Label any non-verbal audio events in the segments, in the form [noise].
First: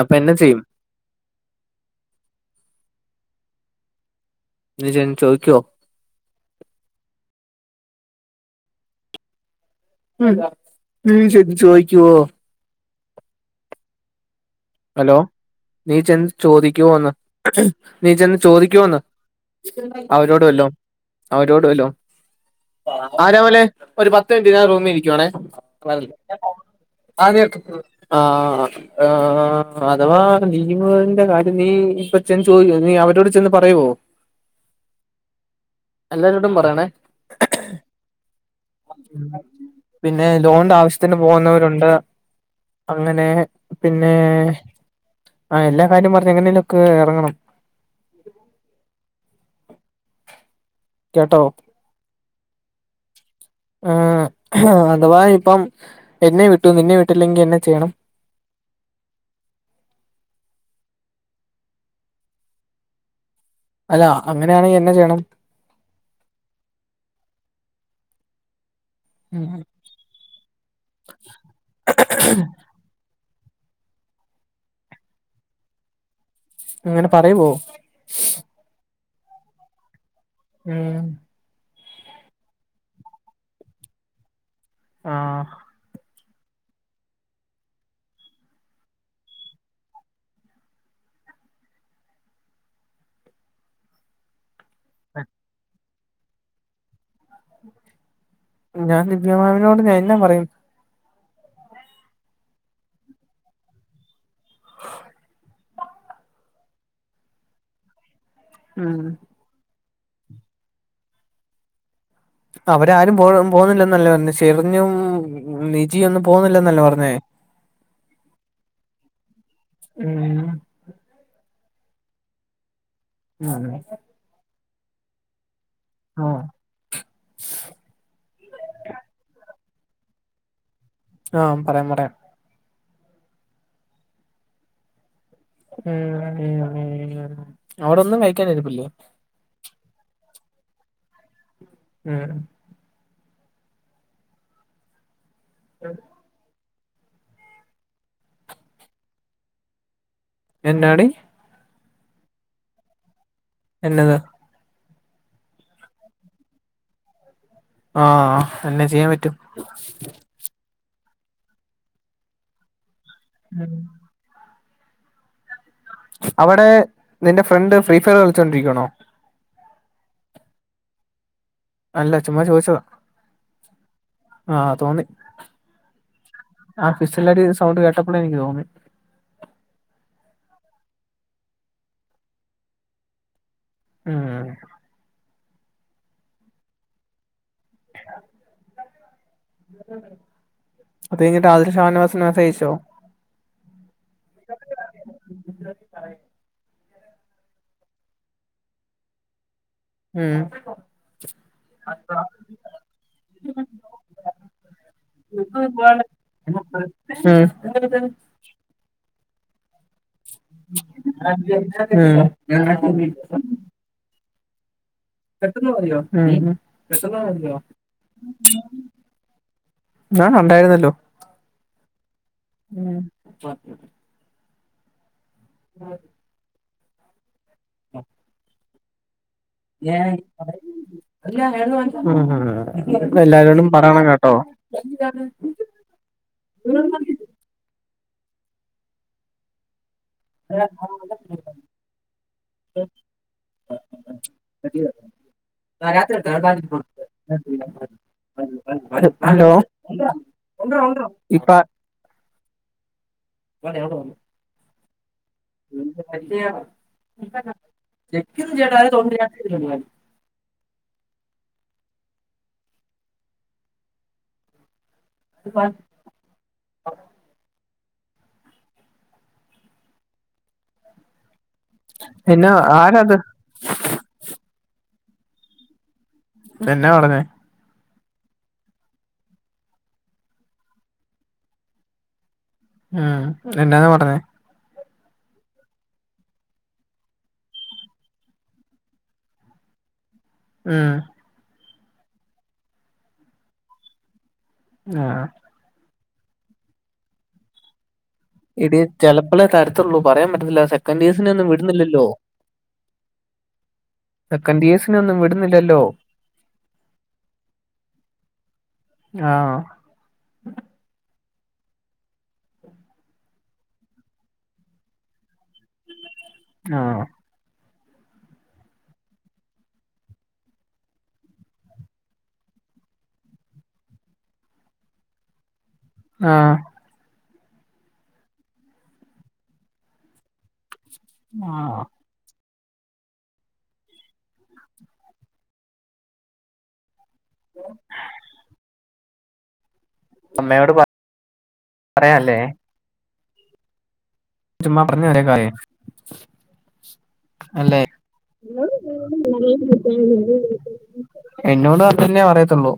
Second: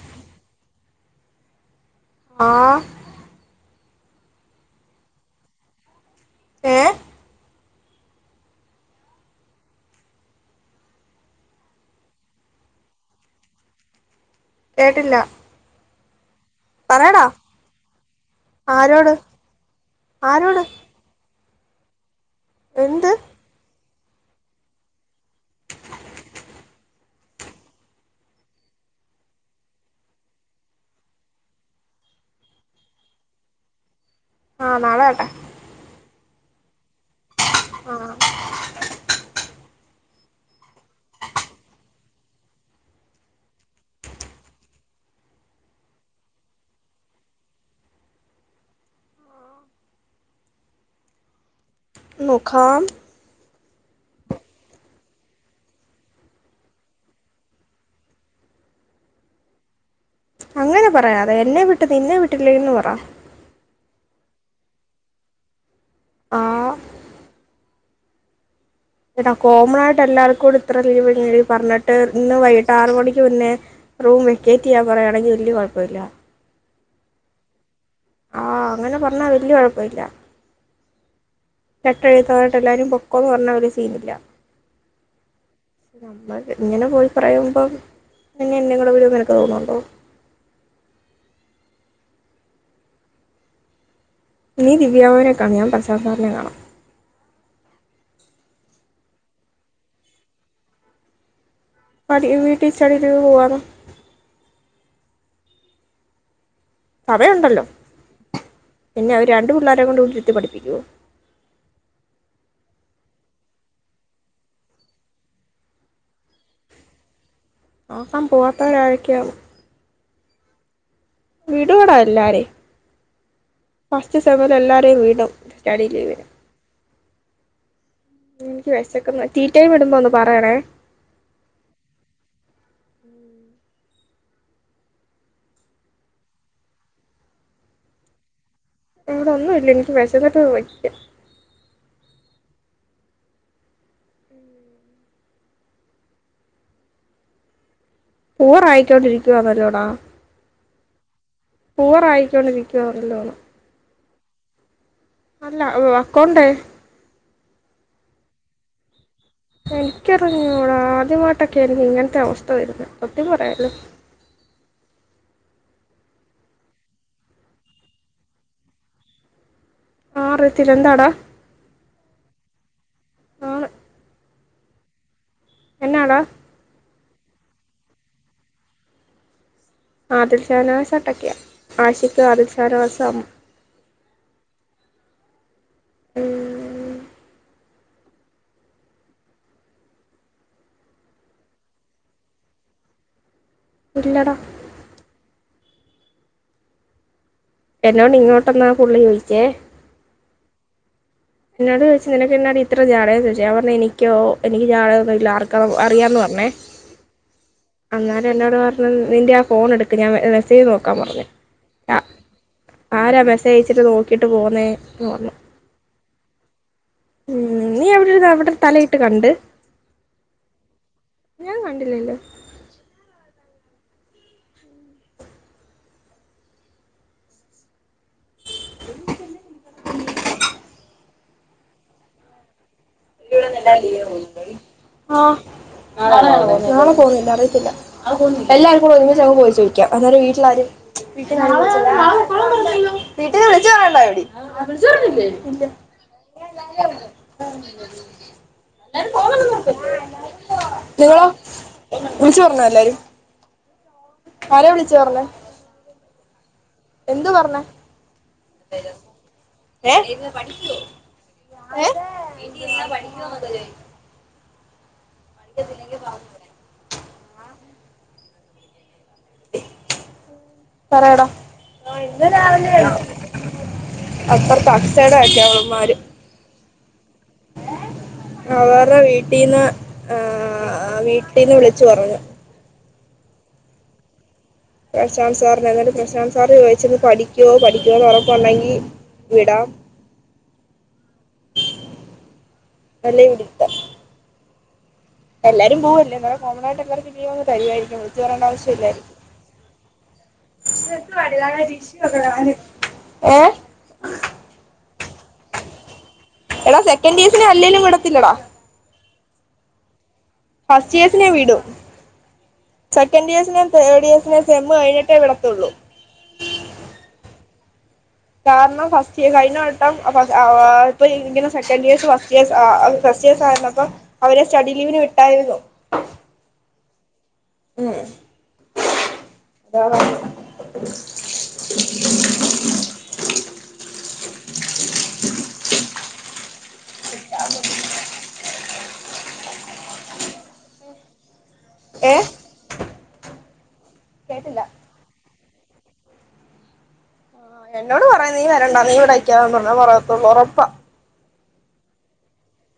അപ്പൊ എന്നാ ചെയ്യും ആഹ്.. നീ ചെന്ന് ചോയിക്ക്വോ? ഏഹ്?? ഉം ഉം ശരി ചോയിക്കുവോ? കേട്ടില്ല ഹലോ നീ ചെന്ന് ചോദിക്കുവോന്ന്, പറയടാ നീ ചെന്ന് ചോദിക്കുവോന്ന് ആരോട് അവരോട് ആരോട് വല്ലോം. അവരോട് വല്ലോം എന്ത് ആരോമലേ ഒരു പത്ത് മിനിറ്റ് ഞാൻ റൂമീരിക്കുവാണേ ആഹ് നീയെട്ത്തോ ആഹ് ആഹ് അഥവാ നീ [unintelligible] ന്റെ കാര്യം നീ ഇപ്പ ചെന്ന് ചോയി നീ അവരോട് ചെന്ന് പറയുവോ? ആഹ് നാളാവട്ടെ. എല്ലാരോടും പറയണേ. ആ പിന്നെ ലോണ്ന്റെ ആവശ്യത്തിന് പോവ്ന്നവരുണ്ട് അങ്ങനെ പിന്നേ ആഹ് എല്ലാ കാര്യം പറഞ്ഞ് എങ്ങനേലും ഒക്കേ എറങ്ങണം. കേട്ടോ? നോക്കാം. ആഹ് അഥവാ ഇപ്പം എന്നെ വിട്ടു നിന്നെ വിട്ടില്ലെങ്കി എന്ന ചെയ്യണം? അങ്ങനെ പറയാതെ എന്നെ വിട്ട് നിന്നെ വിട്ടില്ലേന്ന് പറ. അല്ല അങ്ങനാണെ എന്ന ചെയ്യണം? ആഹ് എടാ ഉം കോമണായിട്ട് എല്ലാർക്കൂടി ഇത്ര ലീവ് [unintelligible] പറഞ്ഞിട്ട് ഇന്ന് വൈട്ട് ആറ് മണിക്ക് മുന്നേ റൂം വെക്കേറ്റെയ്യാൻ പറയാണെങ്കി വല്ല്യ കൊഴപ്പവില്ല. അങ്ങനെ പറയുവോ? ആഹ് അങ്ങനെ പറഞ്ഞാ വല്ല്യ കൊഴപ്പവില്ല. ഉം. ചട്ടഴുത്തായിട്ട് എല്ലാരും പൊക്കോ എന്ന് പറഞ്ഞാ ഒരു സീനില്ല ആഹ് നമ്മൾ ഇങ്ങനെ പോയി പറയുമ്പോ അന്നെ ഇന്നേ കൂടി വിടുന്നു നിനക്ക് തോന്നുന്നുണ്ടോ നീ ദിവ്യാ മാമിനെ ക്കാണ് ഞാൻ [unintelligible] നെ കാണാം ഞാൻ ദിവ്യമാമിനോട് എന്നാ പറയും [unintelligible] വീട്ടി സ്റ്റഡി ലീവ് പോവാന്ന് സമയുണ്ടല്ലോ ഉം പിന്നെ അവര് രണ്ടു പിള്ളേരെ കൊണ്ട് വീട്ടിരുത്തി പഠിപ്പിക്കുവോ അവരാരും പോ പോകുന്നില്ലന്നല്ലേ പറഞ്ഞെ ഷെറിനും നിജിയും ഒന്നും പോകുന്നില്ലെന്നല്ലേ പറഞ്ഞേ ആകാം പോവാത്തവർ ആആരൊക്കെയാ ഉം വീടുവോടാ എല്ലാരേം അതെ ഉച്ച സമയത്ത് എല്ലരെയും വിടും സ്റ്റഡി ലീവ് എനിക്ക് വിശക്കന്ന് ടീ ടൈം വിടുമ്പോന്ന് പറയണേ ആഹ് പറയാം പറയാം ഉം ഉം ഉം അവിടൊന്നും കഴിക്കാൻ ഇരിപ്പില്ലേ അവിടെ ഒന്നും ഇല്ല എനിക്ക് വെശന്നിട്ട് വയ്യ ഉം ആഹ് ബോറായി ക്കൊണ്ടിരിക്കുവാന്നല്ലോടാ എന്നാടി ബോറായി കൊണ്ടിരിക്കുവാന്നല്ലോണ് എന്നത് അല്ല അക്കോണ്ട് ആഹ് എന്ന ചെയ്യാൻ പറ്റും എനിക്കറിഞ്ഞൂടാ ആദ്യമായിട്ടൊക്കെ എനിക്ക് ഇങ്ങനത്തെ അവസ്ഥ വരുന്നെ സത്യം പറയല്ലോ ഉം അവിടെ നിന്റെ ഫ്രണ്ട് ഫ്രീ ഫയർ കളിച്ചൊണ്ടിരിക്കണോ ആഹ് അറിയത്തില്ല എന്താടാ? അല്ല ചുമ്മാ ചോദിച്ചതാ ആണ് ആഹാ തോന്നി. എന്നാടാ? ആഹ് ഫിസ്ലെടി സൗണ്ട് കേട്ടപ്പളേ ഇൻക്ക് തോന്നി. ആദൽശാനവാസട്ടക്കെയ ആശിക്ക് ആതിൽശാനവാസം ആഹ് ഉം ഹലോ? അത് കഴിഞ്ഞിട്ട് ആതില് ഷാനവാസ്ന് [unintelligible] ഇല്ലട എന്നോണ്ട് ഇങ്ങോട്ടൊന്നാ ഫുള്ള് ചോദിച്ചേ. ഉം എന്നോട് ചോയിച്ച് നിനക്ക് എന്നാടി ഇത്ര ജാട ചോയിച്ചു ഞാൻ പർഞ്ഞ് എനിക്കോ എനിക്ക് ജാടൊന്നുംല്ല ആർക്ക അറിയാന്ന് പർഞ്ഞേ. ഉം എന്നോട് പർഞ്ഞ് നിന്റെ ആഹ് ഫോൺ എട് ആ- ഉം ആരാ മെസ്സേജ് അയച്ചിട്ട് നോക്കിട്ട് പോകുന്നേ ന്ന് പർഞ്ഞു. [unintelligible] മതിയോ ഉം ഉം, നീ അവിടെ ഇരുന്ന് അവിടെ തലയിട്ട് കണ്ട് ഉം [unintelligible] ഉണ്ടായിരുന്നല്ലോ. ഞാൻ കണ്ടില്ലല്ലോ? ഉം ഉം ആഹ് [unintelligible] ഉം ഉം ഉം എല്ലാരോടും പറണേ കേട്ടോ? നാളെ [unintelligible] നാളെ പോവുന്നില്ല അറിയത്തില്ല. നാളെ പോവുന്നില്ലെ? എല്ലാർക്കും കൂടെ ഒരുമിച്ചങ്ങ് പോയി ചോയിക്കാം അന്നേരം വീ ട്ടിലാരും [inaudible] [unintelligible] പർഞ്ഞില്ലെ? ഇല്ലാ. [unintelligible] [inaudible] ഹലോ ഇപ്പ ചോറ്ന്നാ എല്ലാരും. [unintelligible] ആരെ വിളിച്ച് പറഞ്ഞേ? [unintelligible] എന്തു പർഞ്ഞേ? [unintelligible] ഏഹ് ഇരുന്ന് പാടിക്കോ? ഏഹ് വീട്ടിയിരുന്നാ പഠിക്കോന്നൊക്കെ ചോയി [unintelligible] പറയെടാ ആഹ് ഇന്ന് എന്നാ രാവിലെ ആരാത് അപ്പർത്തെ അച്ചേടെ അക്കെ അവള്മാര്. എന്നാ പറഞ്ഞേ? അവരേ വീട്ടീന്ന് ആഹ് വീട്ടീന്ന് വിളിച്ച് പറഞ്ഞു. ആഹ് എന്നാന്ന പറഞ്ഞേ? പ്രശാന്ത്‌ സാറിനെ എന്നിട്ട് പ്രശാന്ത് സാർ ചോയിച്ചത് പഠിക്കോ പഠിക്കോന്ന് ഒറപ്പൊണ്ടെങ്കി വിടാം. ആഹ് വെല ഇര്ത്തം ന്ആഹ് എല്ലാരും പൂവല്ലെ അന്നേരം കോമണായിട്ട് എല്ലർക്കും ലീവങ്ങ് തരുവായിരിക്കും കേറേണ്ടാവശ്യം എടി ഇല്ലായിരിക്കും ചെലപ്പളേ തരത്തുള്ളൂ പറയാൻ പറ്റത്തില്ല സെക്കൻഡ് ഇയേഴ്സിനെ ഇതെത്തുവാടി ഒന്നും താഴെ വിടുന്നില്ലല്ലോ ലിപ്സ്റ്റിക്ക് ഒക്കെ കളഞ്ഞ്ക്ക്ണ് ഏഹ് സെക്കന്റിയേഴ്സിനെ ഒന്നും വിട്ന്നില്ലല്ലോ എടാ സെക്കന്റിയേസിനെ അല്ലേലും വിടത്തില്ലെടാ ആവൊ ഫസ്റ്റിയേസിനെ വിടും സെക്കന്റിയേസിനേം തേർഡിയേസിനേം സെമ്മ് കഴിഞ്ഞിട്ടേ വിടത്തൊള്ളൂ ആവൊ കാരണം ഫസ്റ്റിയേസ് കഴിഞ്ഞവട്ടം അഫസ് ആഹ് ഇപ്പൊ ഇങ്ങനെ സെക്കന്റിയേസ് ഫസ്റ്റിയേസ് ആഹ് ഫസ്റ്റിയേസായിര്ന്നപ്പൊ അവരെ സ്റ്റഡിലീവിന് വിട്ടായിരുന്നു ആഹ് ഉം അസ്സലാമുഅലൈക്കും ഇന്നാഹ ലോ അമ്മയോട് പ ഏ പറയാല്ലേ കേട്ടില്ല ചുമ്മാ പറഞ്ഞേ ഒരെ കാര്യേ ആ അല്ലെ എന്നോട് പറയാ നീ ഇന്നോടും വരണ്ട നീ ഇവിടെ നിക്കാതെ പറഞ്ഞാ പറയത്തുള്ളൂ ഉറപ്പാ [unintelligible] എന്നോടും അതന്നെ പറയത്തൊള്ളൂ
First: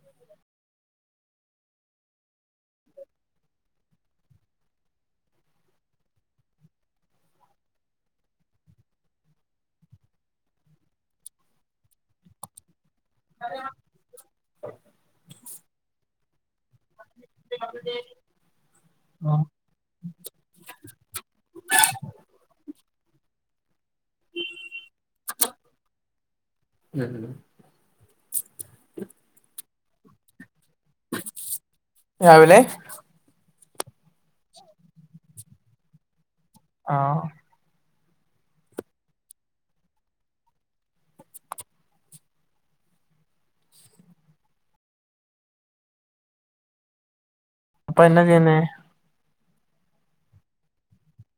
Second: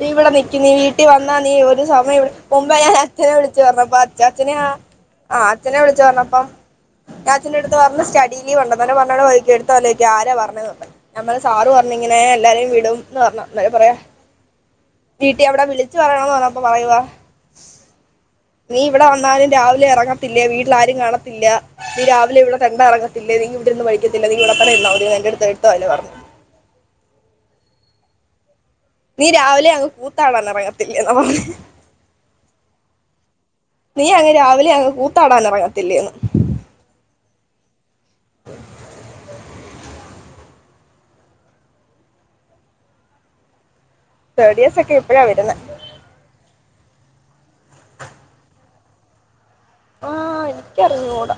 നീ ഇവടെ നിക്ക് നീ വീട്ടി വന്നാ നീ ഒരു സമയം ഇവെടെ കുമ്പേ ഞാനച്ഛനെ വിളിച്ചു പർണപ്പൊ അഛാച്ചനെഹാ ആഹ് അച്ഛനെ വിളിച്ചു പർണപ്പം ഞാ അച്ഛന്റെട്ത്ത് പർണ് സ്റ്റഡീലീവുണ്ടെന്ന് അങ്ങനെ പറർണേരം ചോയിക്യാ എട്ത്തപോല്ലെ ചോയിക്കാ ആരാ പർണതെന്ന് ഞാം പർണ് സാറ് പറണ് ഇങ്ങനെ എല്ലാരേം വിടുംന്ന് പർണു ഇന്നാലെ പറയാ വീട്ടിയാ അവടെ വിളിച്ച് പറയണംന്ന് പർണപ്പാെ പറയുവാ നീ ഇവടെ ആ. വന്നാലും രാവിലെ എറങ്ങത്തില്ലേ വീട്ടില് ആരും കാണത്തില്ല നീ രാവിലെ ഇവിടെ തെണ്ടാ എറങ്ങത്തില്ലേ നിങ് ഇവെടെര്ന്ന് പഠിക്കത്തില്ല നി ഇവടെ തന്നെ ഇര്ന്നാമതി എന്റട്ത്തെ ഇട്ത്ത വായിലെ പറഞ്ഞു ഞാൻ കണ്ടു നീ രാവിലെ അങ്ങ് കൂത്താടാന് എറങ്ങത്തില്ലേന്നും പറഞ്ഞു രാവിലെ നീ അങ്ങ് രാവിലെ അങ് കൂത്താടാൻ എറങ്ങത്തില്ലേന്ന് ആഹ് തേഡ്ഇയേസെക്കെ ഇപ്പഴാ വെര്ന്നെ അപ്പൊ എന്നാ ചെയ്യ്ന്നേ ആഹ് എനിക്കറിഞ്ഞൂട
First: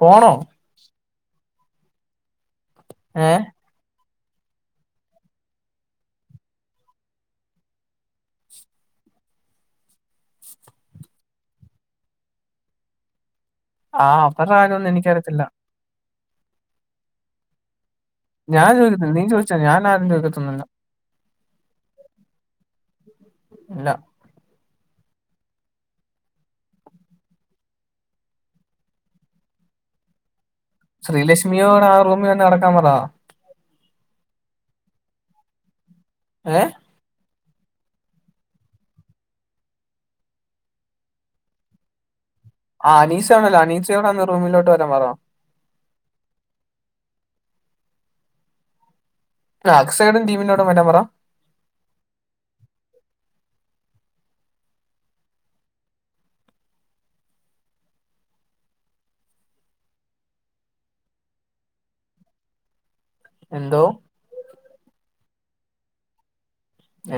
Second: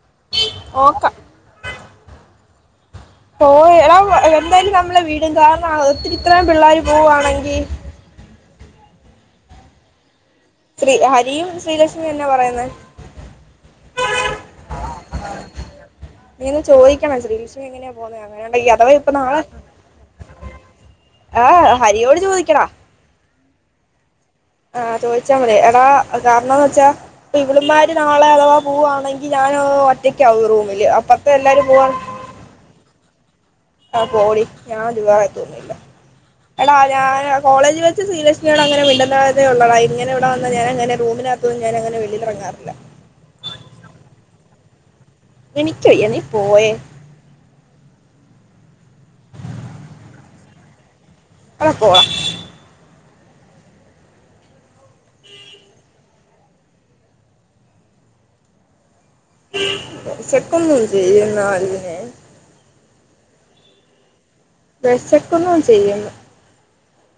പോണോ ഓക്ക ഏഹ് ഓഹ് എടാ എന്തായാലും നമ്മളെ വിടും കാരണം ഒത്തിരി ഇത്രയും പിള്ളേര് പുവ്വാണെങ്കി ശ്രീ ഹരിയും ശ്രീലക്ഷ്മിയും എന്നാ പറയ്ന്നേ ആഹ് അപ്പം ചുടാനൊന്നും എനിക്കറിയത്തില്ല നീ ഒന്ന് ചോയിക്കണം ശ്രീലക്ഷ് മി എങ്ങനെയാ പോവുന്നേ അങ്ങനെയാണ്ടെ ഈ ഞാൻ അഥവാ ഇപ്പൊ ചോദിക്കത്തില്ല നീ നാളെ ചോദിച്ചോ ഞാൻ ആരും ചോദിക്കത്തൊന്നുമില്ല ആ ഹരിയോട് ചോദിക്കണ ഇല്ല ആ ചോദിച്ചാ പറിം എടാ കാരണംന്ന് വെച്ചാ? ഇപ്പ ഇവളമാര് നാളെ അഥവാ പോവാണെങ്കിൽ ഞാൻ ഒറ്റയ്ക്കാവക റൂമില് അപ്പത്തെ എല്ലാരും ശ്രീലക്ഷ്മിയോട് പോവാ ആ റൂമിൽ തന്നെ നട [unintelligible] ആ പോടീ ഞാൻ [unintelligible] ഏ അ ഞാ കോളജ് വെച്ച് സീനിയസയോട് അങ്ങനെ മിണ്ടുന്ന ഉള്ളതാ ഇങ്ങനെ ഇവിടെ വന്ന ഞാങ്ങനെ റൂമി ഇപ്പ ഞാനങ്ങന വെളിലറങ്ങറില്ല. ആ അനീഷ ആണല്ലോ അനീച്ചോട് അന്ന് റൂമിലോട്ട വരാ പറഞ എനിക്കയ്യ നി പോയെ ആ അക്സൈഡ ടിമിനോടും വരൻ പറ. എടാ പോടാ [unintelligible] എന്തോ? വിശക്കുന്നു ചെയ്യുന്നു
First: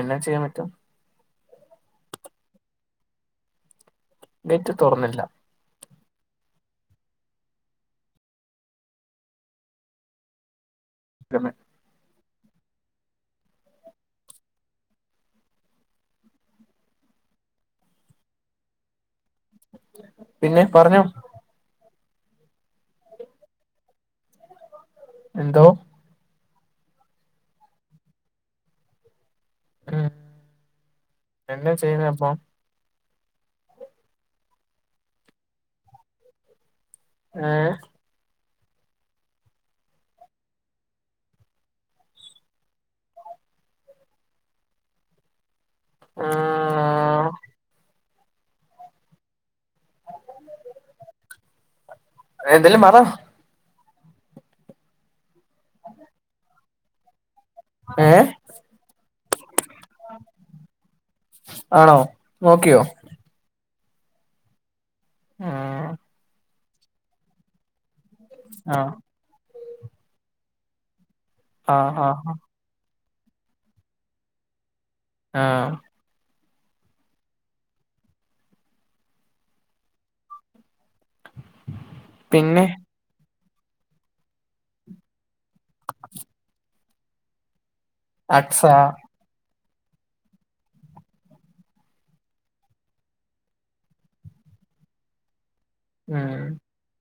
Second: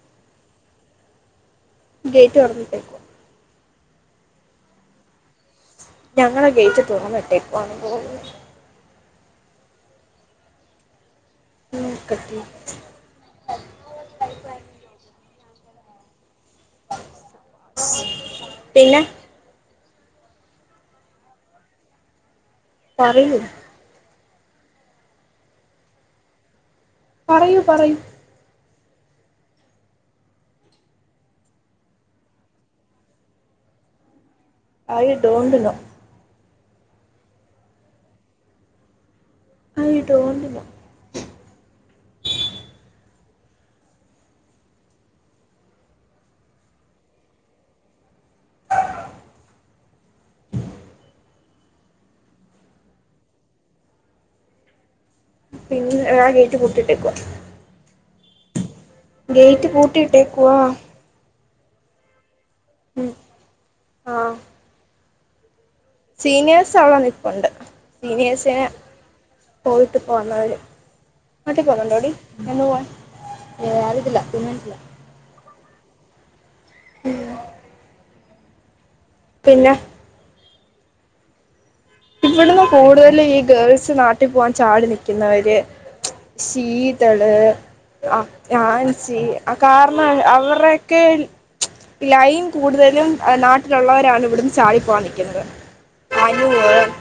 എന്നാ ചെയ്യാൻ പറ്റും? ഗേറ്റ് തൊറന്നിട്ടുക്കാ ഗെറ്റ് തുറന്നില്ല. ഞങ്ങളെ ഗേറ്റ് തുറന്നിട്ടേക്ക പോ തന്നെ [unintelligible] പിന്നെ പിന്നെ പറഞ്ഞോ. പറിയു എന്തോ? പറയൂ പറയൂ. ഉം എന്താ ചെയ്യുന്ന പ്പൊ? I don't know. ഏ ഐ ഡോണ്ട് നോ. ആഹ് എന്തെല്ല പറ പിന്നെ ഇടെ ഗേറ്റ് പൂട്ടിട്ടേക്കുവ ഏഹ് ഗെയിറ്റ് പൂട്ടിട്ടേക്കുവാ ആണോ നോക്കിയോ ഉം ആഹ് ആഹ് സീനിയേഴസ് അവിടെ നിപ്പുണ്ട് സീനിയേഴ്സിനേ ആഹ് പോയിട്ട് പോന്നര് മാട്ടി ആഹ് പോകണ്ടോടി ആഹ് എന്ന പോവാ ഏ അറിയത്തില്ല തീരുമാനിച്ചില്ല ആഹ് ഉം പിന്നെ ഇവിടുന്ന് പിന്നെ കൂടുതലും ഈ ഗേൾസ് നാട്ടിൽ പോകാൻ ചാടി നിൽക്കുന്നവര് ശീത് ത്തള് അക്സ ആൻസി ആ കാരണം അവരൊക്കെ ലൈൻ കൂടുതലും നാട്ടിലുള്ളവരാണ് ഇവിടുന്ന് ചാടി പോവാ നിൽക്കുന്നത് ഉം [unintelligible]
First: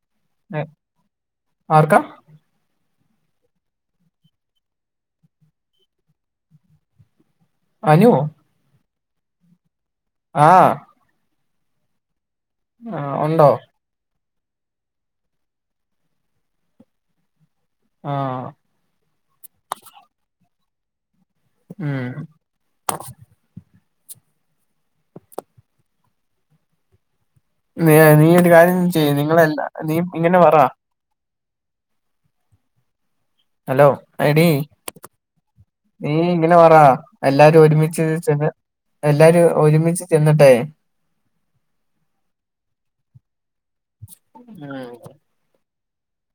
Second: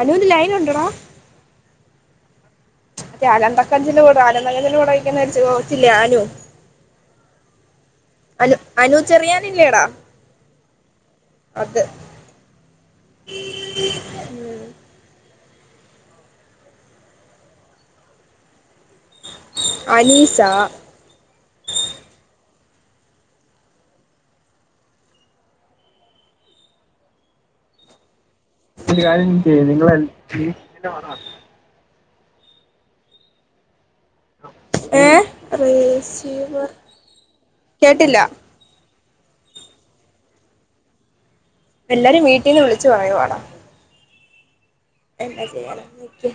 അനൂന് ലൈൻ ഉണ്ടടാ ആർക്കാ മറ്റേ അലന്തക്കഞ്ചിൽ കൂട ആലന്തക്കഞ്ചിൽ കൂടെ ഇരിക്കുന്ന [unintelligible] അനു അനോ അനു അനു ചെറിയാനില്ലേടാ ആഹ് അത് ആഹ് ഉണ്ടോ ഉം ആഹ് അനീസ ഉം നീ നീ ഒരു കാര്യം ചെയ്യ് നിങ്ങളൊ നീ ഇങ്ങനെ പറ [unintelligible] ഹലോ എടി ഏ നീ ഇങ്ങനെ റിസീവർ പറാ എല്ലാരും ഒരുമിച്ച് കേട്ടില്ല ചെന്ന് എല്ലാരും ഒരുമിച്ച് ചെന്ന്ട്ടെ എല്ലാരും വീട്ടീന്ന് വിളിച്ച് പറയുവാടാ ഉം എന്താ ചെയ്യാനാ നിക്ക്